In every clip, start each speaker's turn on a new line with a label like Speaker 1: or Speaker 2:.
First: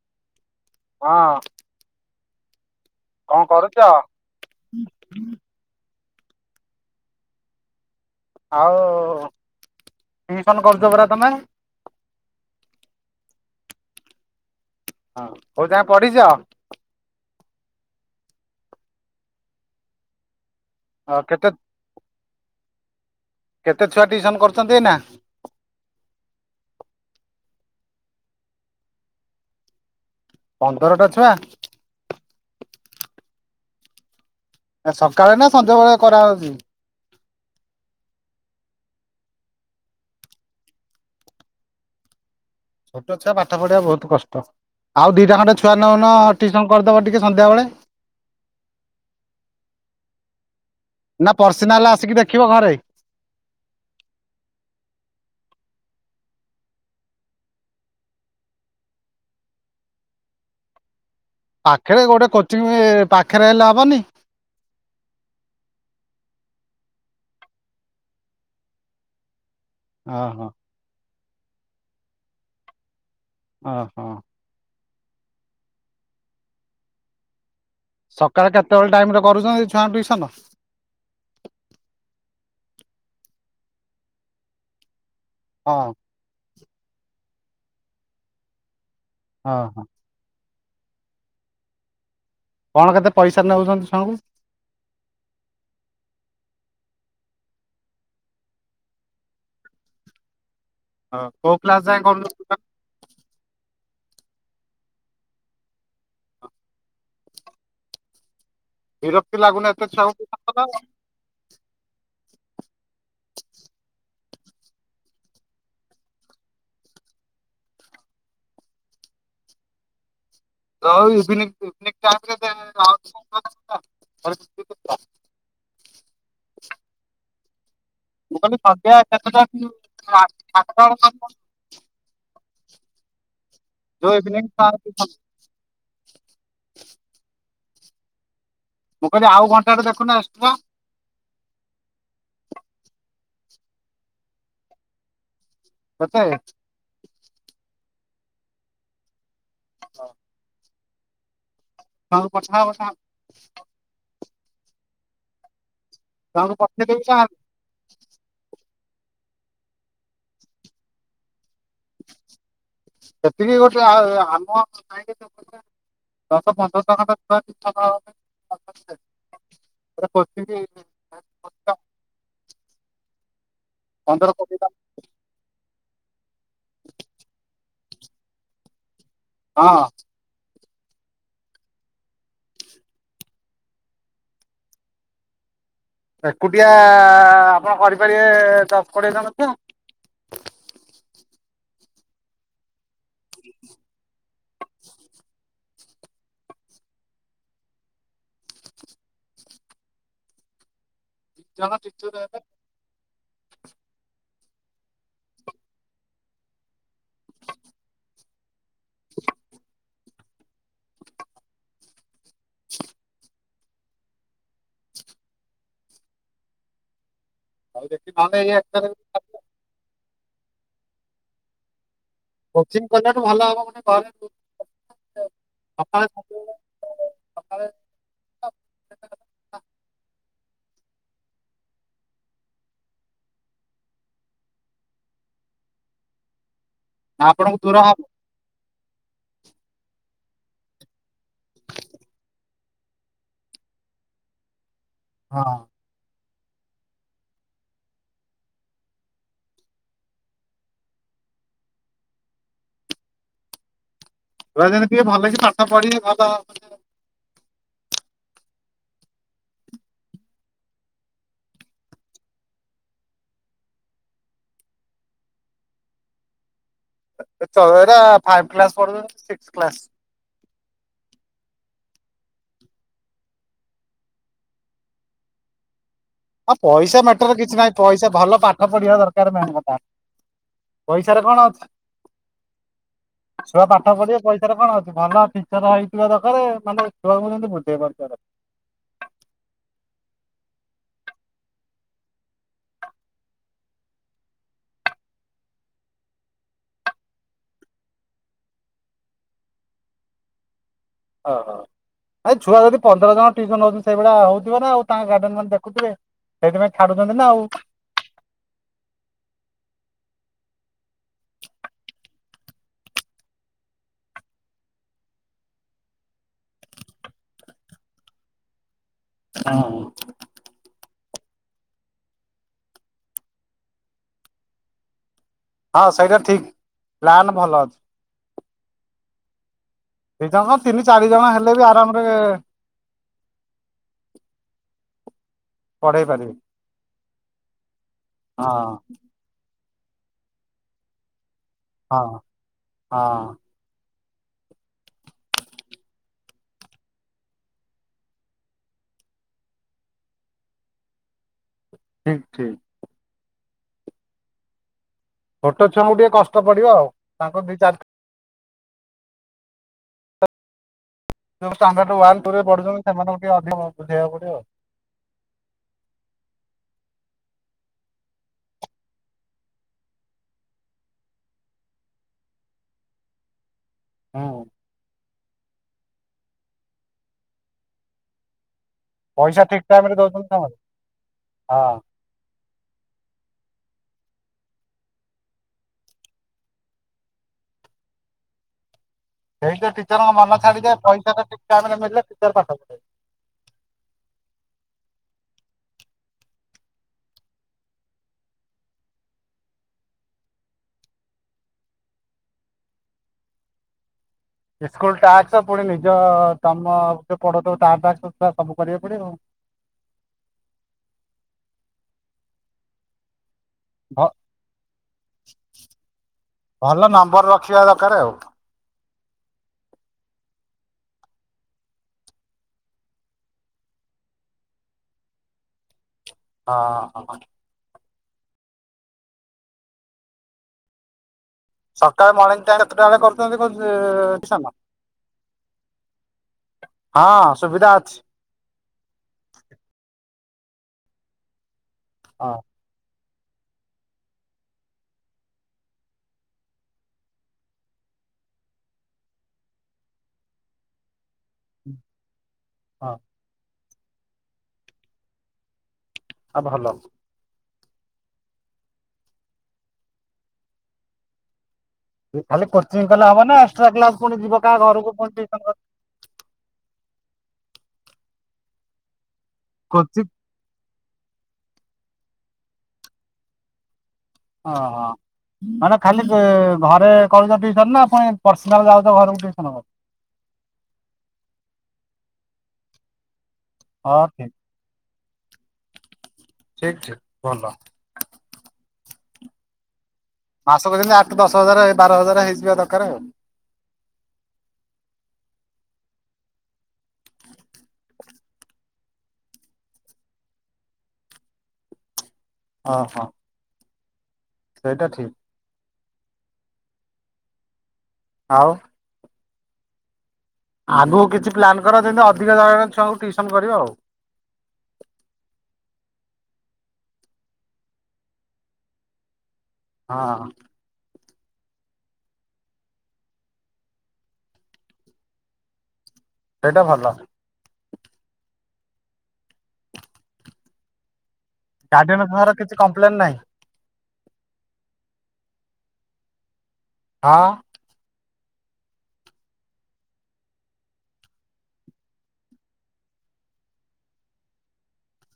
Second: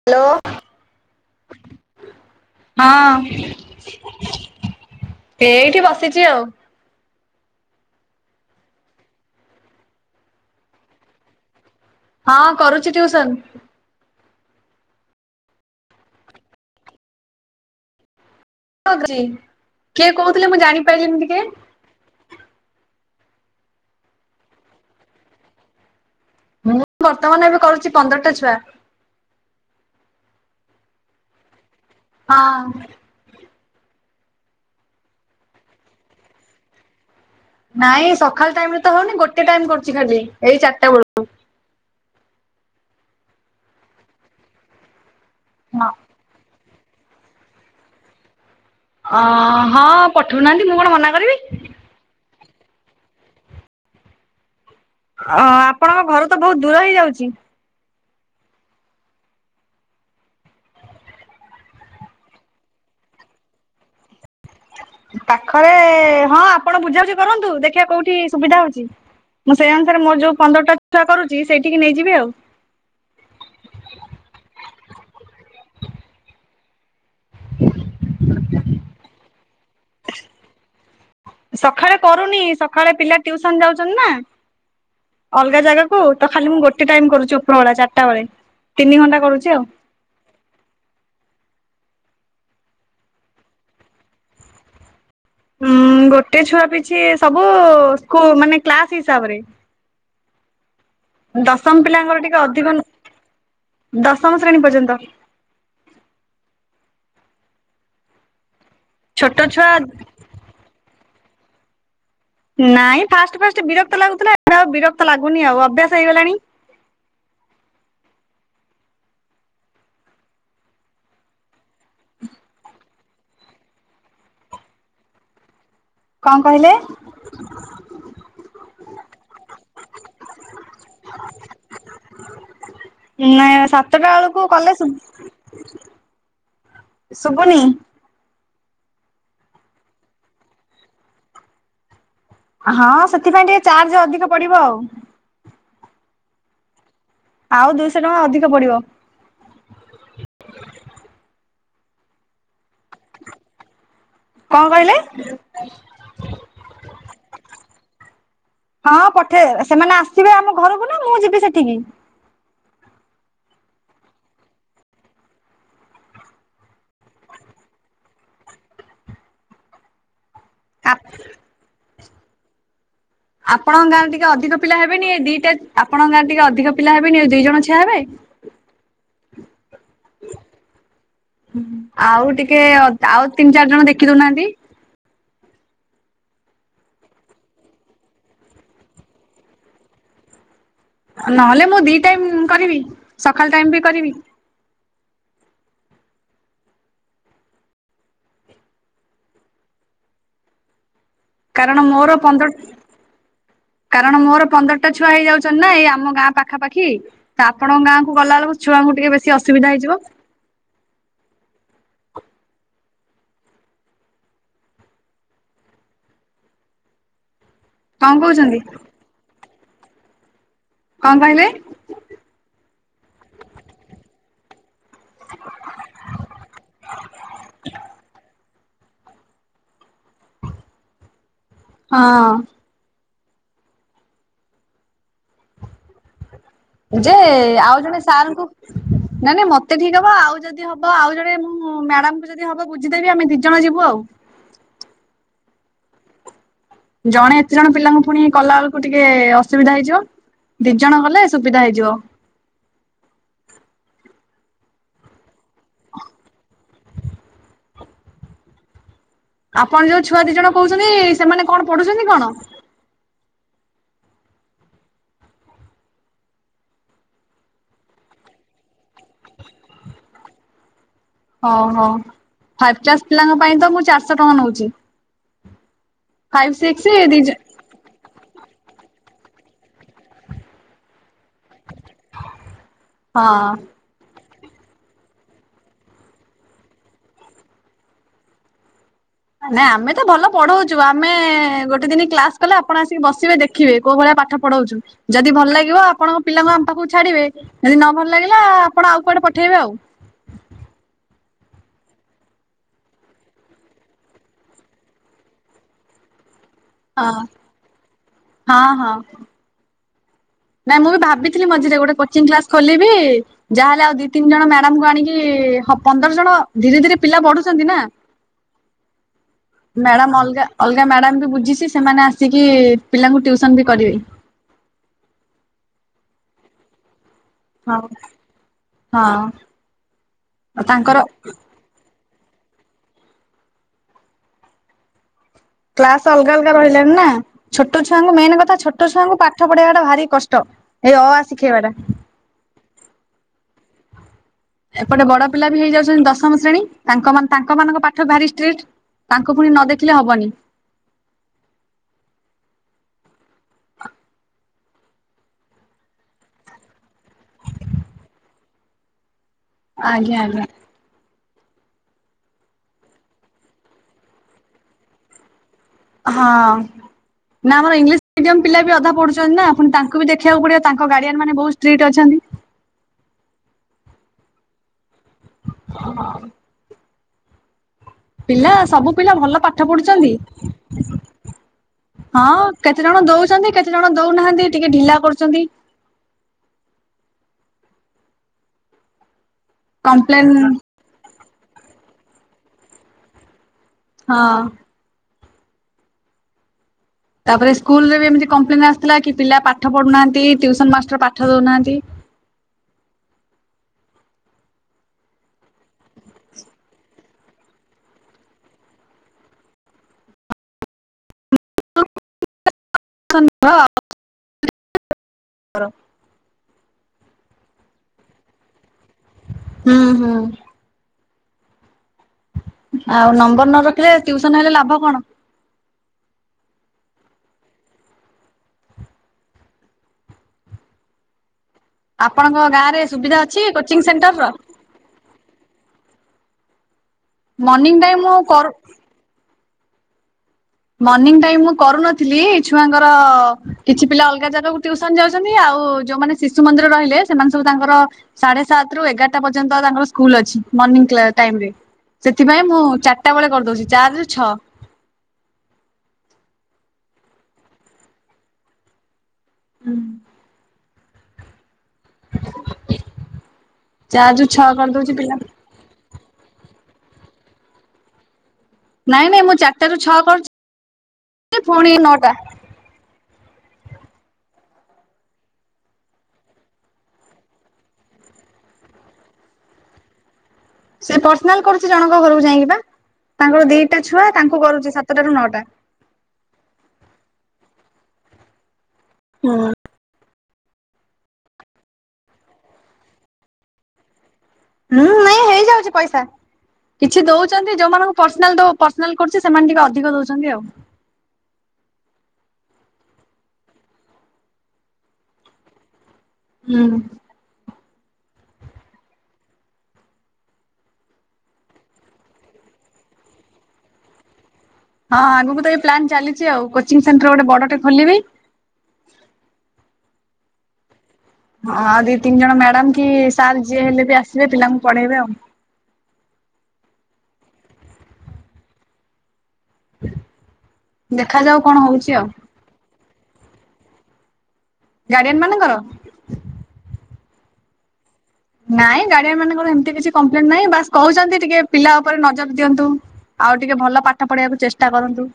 Speaker 1: Hello.
Speaker 2: ହଁ
Speaker 1: ହଁ
Speaker 2: କଣ କରୁଛ
Speaker 1: ଏଇଠି ବସିଛି ଆଉ।
Speaker 2: ଆଉ ଟ୍ୟୁସନ କରୁଛ ପରା ତମେ?
Speaker 1: ହଁ କରୁଛି ଟ୍ୟୁସନ୍।
Speaker 2: ହଁ କୋଉ ଯାଏଁ ପଢିଚ?
Speaker 1: [unintelligible] କିଏ କହୁଥିଲେ ମୁଁ ଜାଣିପାରିଲିନି ଟିକେ?
Speaker 2: କେତେ କେତେ ଛୁଆ ଟିଉସନ୍ କରୁଛନ୍ତି ଏଇନା?
Speaker 1: ମୁଁ ବର୍ତ୍ତମାନ ଏବେ କରୁଛି ପନ୍ଦରଟା ଛୁଆ।
Speaker 2: ପନ୍ଦରଟା ଛୁଆ।
Speaker 1: ହଁ
Speaker 2: ଏ ସକାଳେ ନା ସଞ୍ଜବେଳେ କରା ହେଉଛି?
Speaker 1: ନାଇଁ ସକାଳ ଟାଇମ୍ ରେ ତ ହୋଉନି ଗୋଟେ ଟାଇମ୍ କରୁଛି ଖାଲି ଏଇ ଚାରିଟା ବେଳକୁ।
Speaker 2: ଛୋଟ ଛୁଆ ପାଠ ପଢେଇବା ବୋହୁତ କଷ୍ଟ ଆଉ ଦିଇଟା ଖଣ୍ଡେ ଛୁଆ ନେଉନ ଟ୍ୟୁସନ୍ କରିଦବ ଟିକେ ସନ୍ଧାବେଳେ।
Speaker 1: ଅ ହଁ ପଠଉନାହାନ୍ତି ମୁଁ କଣ ମନା କରିବି।
Speaker 2: ତାହାଲେ ଆସିକି ଦେଖ ଖିବ ଘରେ।
Speaker 1: ଅ ଆପଣଙ୍କ ଘରୁ ତ ବୋହୁତ ଦୂର ହେଇଯାଉଛି।
Speaker 2: ପାଖରେ ଗୋଟେ କୋଚିଙ୍ଗ ପାଖରେ ହେଲେ ହବନି?
Speaker 1: ପାଖରେ ହଁ ଆପଣ ବୁଝାବୁଝି କରନ୍ତୁ ଦେଖିବା କୋଉଠି ସୁବିଧା ହୋଉଛି। ମୁଁ ସେଇ ଅନୁସାରେ ମୋର ଯୋଉ
Speaker 2: ଓହୋ
Speaker 1: ପନ୍ଦରଟା ଛୁଆ କରୁଛି ସେଇଠିକି ନେଇଯିବି ଆଉ।
Speaker 2: ଓ ହୋ
Speaker 1: [inaudible]
Speaker 2: ସକାଳେ କେତେବେଳେ ଟାଇମ୍ ରେ କରୁଛନ୍ତି ଛୁଆଙ୍କ ଟ୍ୟୁସନ?
Speaker 1: ସକାଳେ କରୁନି ସକାଳେ ପିଲା ଟ୍ୟୁସନ୍ ଯାଉଛନ୍ତି ନା। ଅଲଗା
Speaker 2: ହଁ
Speaker 1: ଜାଗାକୁ ତ ଖାଲି ମୁଁ ଗୋଟେ ଟାଇମ୍ କରୁଛି ଉପରବେଳା ଚାରିଟା ବେଳେ ତିନି ଘଣ୍ଟା କରୁଛି
Speaker 2: ହଁ
Speaker 1: ଆଉ।
Speaker 2: ହଁ କଣ କେତେ ପଇସା ନେଉଛନ୍ତି ଛୁଆଙ୍କୁ?
Speaker 1: ଉଁ ଗୋଟେ ଛୁଆ ପିଛେ ସବୁ ସ୍କୁ ମାନେ କ୍ଲାସ ହିସାବ ରେ।
Speaker 2: କୋଉ
Speaker 1: ଦଶମ
Speaker 2: କ୍ଲାସ ଯାଏଁ
Speaker 1: ପିଲାଙ୍କର ଟିକେ
Speaker 2: କରୁଛନ୍ତି
Speaker 1: ଅଧିକ ନେ ଦଶମ ଶ୍ରେଣୀ ପର୍ଯ୍ୟନ୍ତ। ଛୋଟ
Speaker 2: ବିରକ୍ତି
Speaker 1: ଛୁଆ
Speaker 2: ଲାଗୁନି ଏତେ ଛୁଆଙ୍କୁ ଟ୍ୟୁସନ୍ କଲାବେଳକୁ?
Speaker 1: ନାଇଁ ଫାଷ୍ଟ୍ ଫାଷ୍ଟ୍ ବିରକ୍ତ ଲାଗୁଥିଲା। ଏବେ ଆଉ ବିରକ୍ତ ଲାଗୁନି ଆଉ ଅଭ୍ୟାସ ହେଇଗଲାଣି।
Speaker 2: [unintelligible]
Speaker 1: କଁ କହିଲେ?
Speaker 2: କ କହିଲି ସନ୍ଧ୍ୟା କେତେ ଟା ରେ ଫ୍ରି ହେଉଛି? ରାତି ସାତଟା ବେଳକୁ [unintelligible]
Speaker 1: ନାଁ ସାତଟା
Speaker 2: ଯୋଉ
Speaker 1: ବେଳକୁ
Speaker 2: ଇଭିନିଂ
Speaker 1: କଲେ
Speaker 2: ମୁଁ
Speaker 1: ସୁବ ଶଭୁନି।
Speaker 2: ମୁଁ କହିଲି ଆଉ ଘଣ୍ଟା ଟେ ଦେଖୁନ ଏକ୍ସଟ୍ରା।
Speaker 1: ହଁ ସେଥିପାଇଁ ଟିକେ ଚାର୍ଜ ଅଧିକ ପଡିବ ଆଉ।
Speaker 2: ସତେ।
Speaker 1: ଆଉ ଦୁଇଶହ ଟଙ୍କା ଅଧିକ ପଡିବ।
Speaker 2: ହ ଉଁ। ଛୁଆଙ୍କୁ ପଠାହବ ସାର୍।
Speaker 1: କଁ କହିଲେ?
Speaker 2: ଛୁଆଙ୍କୁ ପଠେଇ ଦେବି ସାର୍।
Speaker 1: ହଁ ପଠେଇଦେବେ ସେମାନେ ଆସିବେ ଆମ ଘରକୁ ନା ମୁଁ ଯିବି ସେଠିକି?
Speaker 2: ସେତିକି ଗୋଟେ ଆ ଆମ ଆ କାହିଁକି [inaudible] ଦଶ ପନ୍ଦରଣ ଟଙ୍କା ତ [unintelligible] ସେଟା ପୋଛିକି
Speaker 1: ଆ।
Speaker 2: ଓଟ।
Speaker 1: ଆପଣଙ୍କ ଗାଁରେ ଟିକେ ଅଧିକ ପିଲା ହେବେନି ଏ ଦିଟା ଆପଣ ଗାଁରେ ଟିକେ ଅ ଟିକ ପିଲା ହେବେନି ଦି ଜଣ ଛିଆ ହେବେ?
Speaker 2: ହଁ।
Speaker 1: ହୁଁ ଆଉ ଟିକେ ଅ ଆଉ ତିନି ଚାରି ଜଣ ଦେଖି ଦେଖିଦଉନାହାଁନ୍ତି।
Speaker 2: ଏକୁଟିଆ ଆପଣ କରିପାରିବେ ଦଶ୍ କୋଡିଏ ଜଣ ଛୁଆ?
Speaker 1: ନହେଲେ ମୁଁ ଦି ଟାଇମ୍ କରିବି ସକାଳ ଟାଇମ୍ ବି କରିବି।
Speaker 2: ଦି ଜଣ
Speaker 1: କାରଣ ମୋର
Speaker 2: ଟିଚର୍ ହେଲେ
Speaker 1: ପନ୍ଦର କାରଣ ମୋର ପନ୍ଦରଟା ଛୁଆ ହେଇ‌ ଯାଉଛନ୍ତି ନା ଏଇ ଆମ ଗାଁ ପାଖାପାଖି ତ ଆପଣଙ୍କ ଗାଁକୁ ଗଲାବେଳକୁ ଛୁଆଙ୍କୁ ଟିକେ ବେଶୀ ଅସୁବିଧା ହେଇଯିବ।
Speaker 2: [unintelligible]
Speaker 1: କଣ କହୁଛନ୍ତି
Speaker 2: [unintelligible]
Speaker 1: କଁ କହିଲେ?
Speaker 2: କୋଚିଂ କଲାଠୁ ଭଲ ହବ [unintelligible] ସକାଳେ
Speaker 1: [unintelligible] ହଁ। ଯେ
Speaker 2: ନା ଆପଣଙ୍କୁ ଦୂର
Speaker 1: ଆଉ
Speaker 2: ହବ
Speaker 1: ଜଣେ ସାର୍ ଙ୍କୁ ନାଇଁ ନାଇଁ ମତେ ଠିକ୍ ହବ ଆଉ ଜ ଦି ହବ ଆଉ ଜଣେ ମୁଁ ମ୍ୟାଡାମ୍ ଙ୍କୁ ଯଦି ହବ ବୁଝିଦେବି ଆମେ ଦି ଜଣ ଯିବୁ ଆଉ।
Speaker 2: ହଁ।
Speaker 1: ଜଣେ ଏତେ ଜଣ ପିଲାଙ୍କୁ ଫୁଣି କଲା ବେଳକୁ ଟିକେ ଅସୁବିଧା ହେଇଯିବ। ଦି ଜଣ ଗଲେ ସୁବିଧା ହେଇଯିବ।
Speaker 2: ପୁରା ଯେମତି ଭଲ କିି ପାଠ ପଢିକି ଭଲ
Speaker 1: ଆପଣ ଯୋଉ ଛୁଆ ଦି ଜଣ କହୁଛନ୍ତି ସେମାନେ କଣ ପଢୁଛନ୍ତି କଣ?
Speaker 2: ତଳ ଜରା ଫାଇପ୍ କ୍ଲାସ ପଢୁଚନ୍ତି ସିକ୍ସ କ୍ଲାସ।
Speaker 1: ହଁ ହଁ ଫାଇବ କ୍ଲାସ୍ ପିଲାଙ୍କ ପାଇଁ ତ ମୁଁ ଚାରିସ ଟଙ୍କା ନଉଚି।
Speaker 2: ଆଉ
Speaker 1: ଫାଇଭ୍ ସିକ୍ସି
Speaker 2: ପଇସା ମ୍ୟାଟର
Speaker 1: ଦିଜ୍
Speaker 2: କିଛି ନାହିଁ ପଇସା ଭଲ ପାଠ ପଢିବା ଦରକାର ମେନ୍ କଥା ପଇସାରେ କଣ ଅଛି?
Speaker 1: ହଁ।
Speaker 2: ଛୁଆ ପା ପଢିବେ ପଇସାରେ କଣ ଅଛି ଭଲ ଫିଚର ହେଇଥିବା ଦରକାରେ ମାନେ ଛୁଆଙ୍କୁ ଯେମିତି ବୁଝେଇ ପାରୁଥିବା ଦର
Speaker 1: ନାଇଁ ଆମେ ତ ଭଲ ପଢଉଚୁ ଆମେ ଗୋଟେ ଦିନ କ୍ଲାସ କଲେ ଆପଣ ଆସିକି ବସିବେ ଦେ ଖିବେ କୋଉ ଭଳିଆ ପାଠ ପଢଉଛୁ ଯଦି ଭଲ ଲାଗିବ ଆପଣଙ୍କ ପିଲାଙ୍କୁ ଆମ ପାଖକୁ ଛାଡିବେ। ଯଦି ନ ଭଲ ଲାଗିଲା ଆପଣ ଆଉ କୁଆଡେ ପଠେଇବେ ଆଉ।
Speaker 2: ହ ହ। ନାଇଁ ଛୁଆ ଯଦି ପନ୍ଦର ଜଣ ଟ୍ୟୁସନ ହଉଛନ୍ତି ସେଇଭଳିଆ ହଉଥିବ ନା ଆଉ ତାଙ୍କ ଗାର୍ଡିଆନ୍ ମାନେ ଦେଖୁଥିବେ ସେଇଥିପାଇଁ ଛାଡୁଛନ୍ତି
Speaker 1: ହଁ
Speaker 2: ନା ଆଉ।
Speaker 1: ହଁ ହଁ। ନାଇଁ ମୁଁ ଭାବିଥିଲି ମଝିରେ ଗୋଟେ କୋଚିଂ କ୍ଲାସ ଖୋଲିବି। ଯାହାହେଲେ ଆଉ ଦି ତିନିଜଣ ମ୍ୟାଡାମ୍ ଙ୍କୁ ଆଣିକି ପନ୍ଦର ଜଣ ଧୀରେ ଧୀରେ ପିଲା ବଢୁଛନ୍ତି ନା।
Speaker 2: [unintelligible] ହୁଁ
Speaker 1: ମ୍ୟାଡ଼ାାମ୍ ଅଲ୍ ଗା ଅଲ୍ଗା ମ୍ୟାଡ଼ାମ୍ ବି ବୁଝିଛି ସେମାନେ ଆସିକି ପିଲାଙ୍କୁ ଟ୍ୟୁସନ୍ ବି କରିବେ।
Speaker 2: ହଁ ସେଇଟା ଠିକ୍। ପ୍ଲାନ୍ ଭଲ।
Speaker 1: ହଁ ହଁ।
Speaker 2: ଦିଜଣ ତିନି
Speaker 1: ତାଙ୍କର
Speaker 2: ଚାରି ଜଣ ହେଲେ ବି ଆରାମ। ହଁ [unintelligible]
Speaker 1: କ୍ଲସ ଅଲଗା ଅଲଗା ରହିଲାଣି ନା ଛୋଟ ଛୁଆଙ୍କୁ ମେନ
Speaker 2: ହଁ
Speaker 1: କଥା ଛୋଟ ଛୁଆଙ୍କୁ ପା ଠ ପଢେଇବାଟା ଭାରି କଷ୍ଟ ଏଇ ଅ ଆ ଶିଖେଇବା ଟା।
Speaker 2: ହଁ ହ।
Speaker 1: ଏପଟେ ବଡ ପିଲା ବି ହେଇଯାଉଛନ୍ତି ଦଶମ ଶ୍ରେଣୀ ତାଙ୍କ ମାନ ତାଙ୍କ ମାନଙ୍କ ପାଠ ଭାରିଷ୍ଟ୍ରିଟ୍। ତାଙ୍କୁ ପୁଣି ନ ଦେଖିଲେ ହବନି।
Speaker 2: ଠିକ୍ ଠିକ୍। ଛୋଟ ଛୁଆଙ୍କୁ ଟିକେ କଷ୍ଟ ପଡିବ ଆଉ ତାଙ୍କ ଦି ଚାର
Speaker 1: ଆଜ୍ଞା ଆଜ୍ଞା।
Speaker 2: ଯୋଉ ଷ୍ଟାଣ୍ଡାର୍ଡ ୱାନ୍ ଟୁ ରେ ପଢୁଛନ୍ତି ସେମାନଙ୍କୁ ଟିକେ ଅଧିକ ବୁଝେଇବାକୁ ପଡିବ।
Speaker 1: ହଁଅ। ନା ଆମର ଇଂଲିସ୍ ମିଡିୟମ୍ ପିଲା ବି ଅଧା ପଢୁଛନ୍ତି ନା ଆପଣ ତାଙ୍କୁ ବି ଦେଖିବାକୁ ପଡିବ ତାଙ୍କ ଗାଡିଆନ ମାନେ ବହୁତ ଷ୍ଟ୍ରିଟ୍ ଅଛନ୍ତି।
Speaker 2: ହଉ।
Speaker 1: ହଁ ହଉ। ପିଲା ସବୁ ପିଲା ଭଲ
Speaker 2: ପଇସା ଠିକ
Speaker 1: ପାଠ
Speaker 2: ଟାଇମ ରେ ଦଉଛନ୍ତି ସେମାନେ
Speaker 1: ପଢୁଛନ୍ତି।
Speaker 2: ହଁ
Speaker 1: ହଁ କେତେ ଜଣ ଦଉଛନ୍ତି କେତେ ଜଣ ଦଉନାହାନ୍ତି ଟିକେ ଢିଲା କରୁଛନ୍ତି।
Speaker 2: ସେଇତ ଟିଚରଙ୍କ
Speaker 1: କମ୍ପ୍ଲେନ
Speaker 2: ମନ ଛାଡିଯାଏ ପଇସା ଟା ଠିକ ଟାଇମ ରେ ମିଳିଲେ ଟିଚର ପାଠ ପଢେଇବେ।
Speaker 1: ହଁଅ। ତାପରେ ସ୍କୁଲ ରେ ବି ଏମିତି କମ୍ପ୍ଲେନ୍ ଆସିଥିଲା କି ପିଲା ପାଠ ପଢୁନାହାନ୍ତି ଟ୍ୟୁସନ ମାଷ୍ଟର ପାଠ ଦଉନାହାନ୍ତି।
Speaker 2: ସ୍କୁଲ ଟାସ୍କ ପୁଣି ନିଜ ତମ ଯେ ପଢଉ ଥିବ ତା ଟାସ୍କ ତ ସବୁ କରିବାକୁ ପଡିବ ଆଉ। ଆଉ
Speaker 1: [inaudible]
Speaker 2: ଭଲ ନମ୍ବର ରଖିବା ଦରକାରେ ଆଉ।
Speaker 1: ହୁଁ ହୁଁ। ଆଉ ନମ୍ବର ନ ରଖିଲେ ଟିୟୁସନ ହେଲେ ଲାଭ କଣ।
Speaker 2: ହଁଅ ହଁ। ସକାଳେ
Speaker 1: ଆପଣଙ୍କ
Speaker 2: ମଣିଙ୍ଗ ଟାଇମ ଟା
Speaker 1: ଗାଁ ରେ
Speaker 2: କେତୁଟା ବେଳେ
Speaker 1: ସୁବିଧା ଅଛି କୋଚିଂ ସେଣ୍ଟର
Speaker 2: କରୁଛନ୍ତି
Speaker 1: ର?
Speaker 2: ଟିଉସନ? ହଁ ସୁବିଧା ଅଛି।
Speaker 1: ହଁ କରୁ ମର୍ନିଙ୍ଗ ଟାଇମ ମୁଁ କରୁନଥିଲି
Speaker 2: ହଁ
Speaker 1: ଏ ଛୁଆଙ୍କର କିଛି ପିଲା ଅଲଗା ଜାଗାକୁ ଟ୍ୟୁସନ ଯାଉଛନ୍ତି ଆଉ ଯୋଉମାନେ ଶିଶୁ ମନ୍ଦିର ରହିଲେ ସେମାନେ ସବୁ ତାଙ୍କର ସାଢେ ସାତ ରୁ ଏଗାରଟା ପର୍ଯ୍ୟନ୍ତ ତାଙ୍କର ସ୍କୁଲ ଅଛି ମର୍ନିଙ୍ଗ କ୍ଲା ଟାଇମ ରେ ସେଥି ପାଇଁ ମୁଁ
Speaker 2: ହଁ
Speaker 1: ଚାରିଟା ବେଳେ କରିଦଉଛି ଚାର ରୁ ଛଅ।
Speaker 2: ଆ ଭଲ।
Speaker 1: ହୁଁ।
Speaker 2: ଖାଲି କୋଚିଂ କଲେ ହବ ନା ଏକ୍ସଟ୍ରା କ୍ଲାସ
Speaker 1: ଚାରି
Speaker 2: ପୁଣି
Speaker 1: ରୁ
Speaker 2: ଯିବ
Speaker 1: ଛଅ
Speaker 2: କାହା
Speaker 1: କରିଦଉଛି
Speaker 2: ଘରକୁ
Speaker 1: ପିଲା
Speaker 2: ପୁଣି ଟିଉସନ କରି।
Speaker 1: ନାଇଁ ନାଇଁ ମୁଁ ଚାରିଟା ରୁ ଛଅ
Speaker 2: କୋଚିଂ
Speaker 1: କରୁଛି ଫୁଣି ନଅଟା।
Speaker 2: ଓହୋ। ମାନେ ଖାଲି ଘରେ କରୁଛ ଟିଉସନ ନା ଫୁଣି ପର୍ସନାଲ ଯାଉଛ ଘରକୁ ଟିଉସନ କରି।
Speaker 1: ସେ ପର୍ସନାଲ କରୁଛି ଜଣଙ୍କ ଘରକୁ ଯାଇକି ବା ତାଙ୍କର ଦିଟା
Speaker 2: ହଁ
Speaker 1: ଛୁଆ
Speaker 2: ଠିକ
Speaker 1: ତାଙ୍କୁ କରୁଛି ସାତଟା ରୁ ନଅଟା।
Speaker 2: ଠିକ୍ ଠିକ୍ ଭଲ।
Speaker 1: ହଁ।
Speaker 2: ମାସକ ଯେମିତି ଆଠ ଦଶ ହଜାରେ ବାର ହଜାରେ ହେଇଯିବା ଦରକାର ଆଉ।
Speaker 1: ହୁଁ ନାଇଁ ହେଇଯାଉଚି ପଇସା। କିଛି ଦଉଛନ୍ତି ଯୋଉମାନଙ୍କୁ ପର୍ସନାଲ ଦୋ ପର୍ସନାଲ କରୁଛି ସେମାନେ ଟିକେ ଅଧିକ ଦଉଛନ୍ତି ଆଉ।
Speaker 2: ଓହୋ। ସେଇଟା ଠିକ୍।
Speaker 1: ହୁଁ।
Speaker 2: ଆଉ ଆଗକୁ କିଛି ପ୍ଲାନ୍ କର ଯେମତି ଅଧିକ ଜଣଣ ଛୁଆଙ୍କୁ ଟିଉସନ କରିବ ଆଉ।
Speaker 1: ହଁ ଆଗକୁ ତ ଏଇ ପ୍ଲାନ୍ ଚାଲିଛି ଆଉ କୋଚିଂ ସେଣ୍ଟର ଗୋଟେ ବଡଟେ ଖୋଲିବି।
Speaker 2: ହଁ।
Speaker 1: ହଁ, ଆଉ ଦି ତିନି ଜଣ ମ୍ୟାଡାମ କି ସାର୍ ଯିଏ ହେଲେ ବି ଆସିବେ ପିଲାଙ୍କୁ ପଢେଇବେ ଆଉ।
Speaker 2: ସେଇଟା ଭଲ।
Speaker 1: ଦେଖାଯାଉ କଣ ହଉଛି
Speaker 2: ଗାର୍ଡିଆନ୍
Speaker 1: ଆଉ
Speaker 2: ଙ୍କର କିଛି କମ୍ପ୍ଲେନ୍ ନାହିଁ?
Speaker 1: ଗାର୍ଡିଆନ୍ ମାନଙ୍କର?
Speaker 2: ହଁ।
Speaker 1: ନାଇଁ ଗାର୍ଡିଆନ୍ ମାନଙ୍କର ଏମିତି କିଛି କମ୍ପ୍ଲେନ ନାହିଁ, ବାସ୍ କହୁଛନ୍ତି ଟିକେ ପିଲା ଉପରେ ନଜର ଦିଅନ୍ତୁ। ଆଉ ଟିକେ ଭଲ ପାଠ ପଢେଇବାକୁ ଚେଷ୍ଟା କରନ୍ତୁ।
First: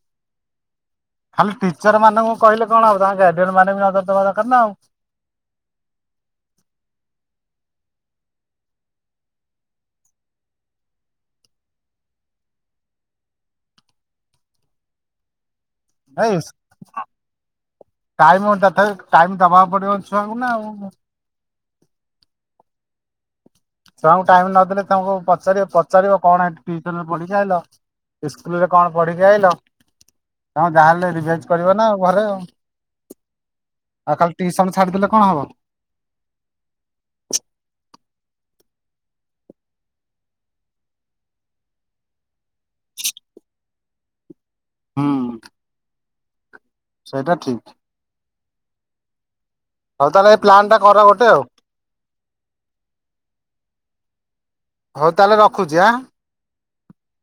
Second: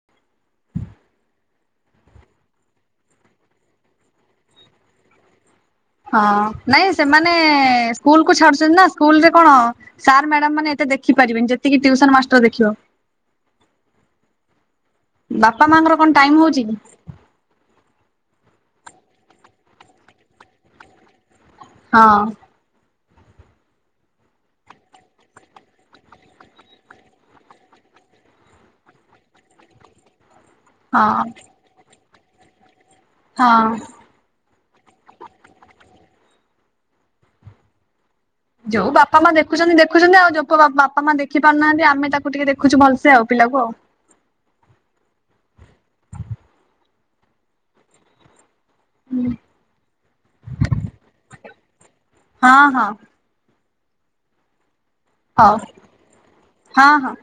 Speaker 2: ଖାଲି ଟିଚର ମାନଙ୍କୁ କହିଲେ କଣ ହବ, ତାଙ୍କ ଗାର୍ଡିଆନ ମାନେ ବି ନଜର ଦବା ଦରକାର ନା ଆଉ।
Speaker 1: ହଁ ନାଇଁ ସେମାନେ ସ୍କୁଲ କୁ ଛାଡୁଛନ୍ତି ନା, ସ୍କୁଲ ରେ କଣ ସାର୍ ମ୍ୟାଡାମ ମାନେ ଏତେ ଦେଖିପାରିବେନି, ଯେତିକି ଟିଉସନ ମାଷ୍ଟର ଦେଖିବ। ବାପା ମା ଙ୍କର କଣ
Speaker 2: ଏଇ
Speaker 1: ଟାଇମ ହଉଛି କି।
Speaker 2: ଟାଇମ ହଉନି ତଥାପି ଟାଇମ ଦବାକୁ ପଡିବ ଛୁଆଙ୍କୁ ନା ଆଉ।
Speaker 1: ହଁ।
Speaker 2: ଛୁଆଙ୍କୁ ଟାଇମ ନଦେଲେ ତାଙ୍କୁ ପଚାରିବ ପଚାରିବ କଣ ହେଠୁ ଟିଉସନ ରେ ପଢିକି ଆଇଲ। ଇସ୍କୁଲରେ କଣ ପଢିକି ଆଇଲ ତମେ
Speaker 1: ହଁ
Speaker 2: ଯାହାହେଲେ ରିଭାଇଜ କରିବ ନା ଆଉ ଘରେ।
Speaker 1: ହଁ।
Speaker 2: ଆଉ ଖାଲି ଟିଉସନ ଛାଡିଦେଲେ କଣ ହବ।
Speaker 1: ଯୋଉ ବାପା ମା ଦେଖୁଛନ୍ତି ଦେଖୁଛନ୍ତି, ଆଉ ଯୋଉ ବାପା ମା ଦେଖି ପାରୁନାହାନ୍ତି, ଆମେ ତାକୁ ଟିକେ ଦେଖୁଛୁ ଭଲସେ ଆଉ ପିଲାକୁ ଆଉ।
Speaker 2: ହୁଁ। ସେଇଟା ଠିକ।
Speaker 1: ହୁଁ।
Speaker 2: ହଉ ତାହାଲେ ଏଇ ପ୍ଲାନ୍ ଟା କର ଗୋଟେ ଆଉ।
Speaker 1: ହଁ ହଁ
Speaker 2: ହଉ ତାହେଲେ ରଖୁଛି ଆଁ।
Speaker 1: ହଁ ହଁ।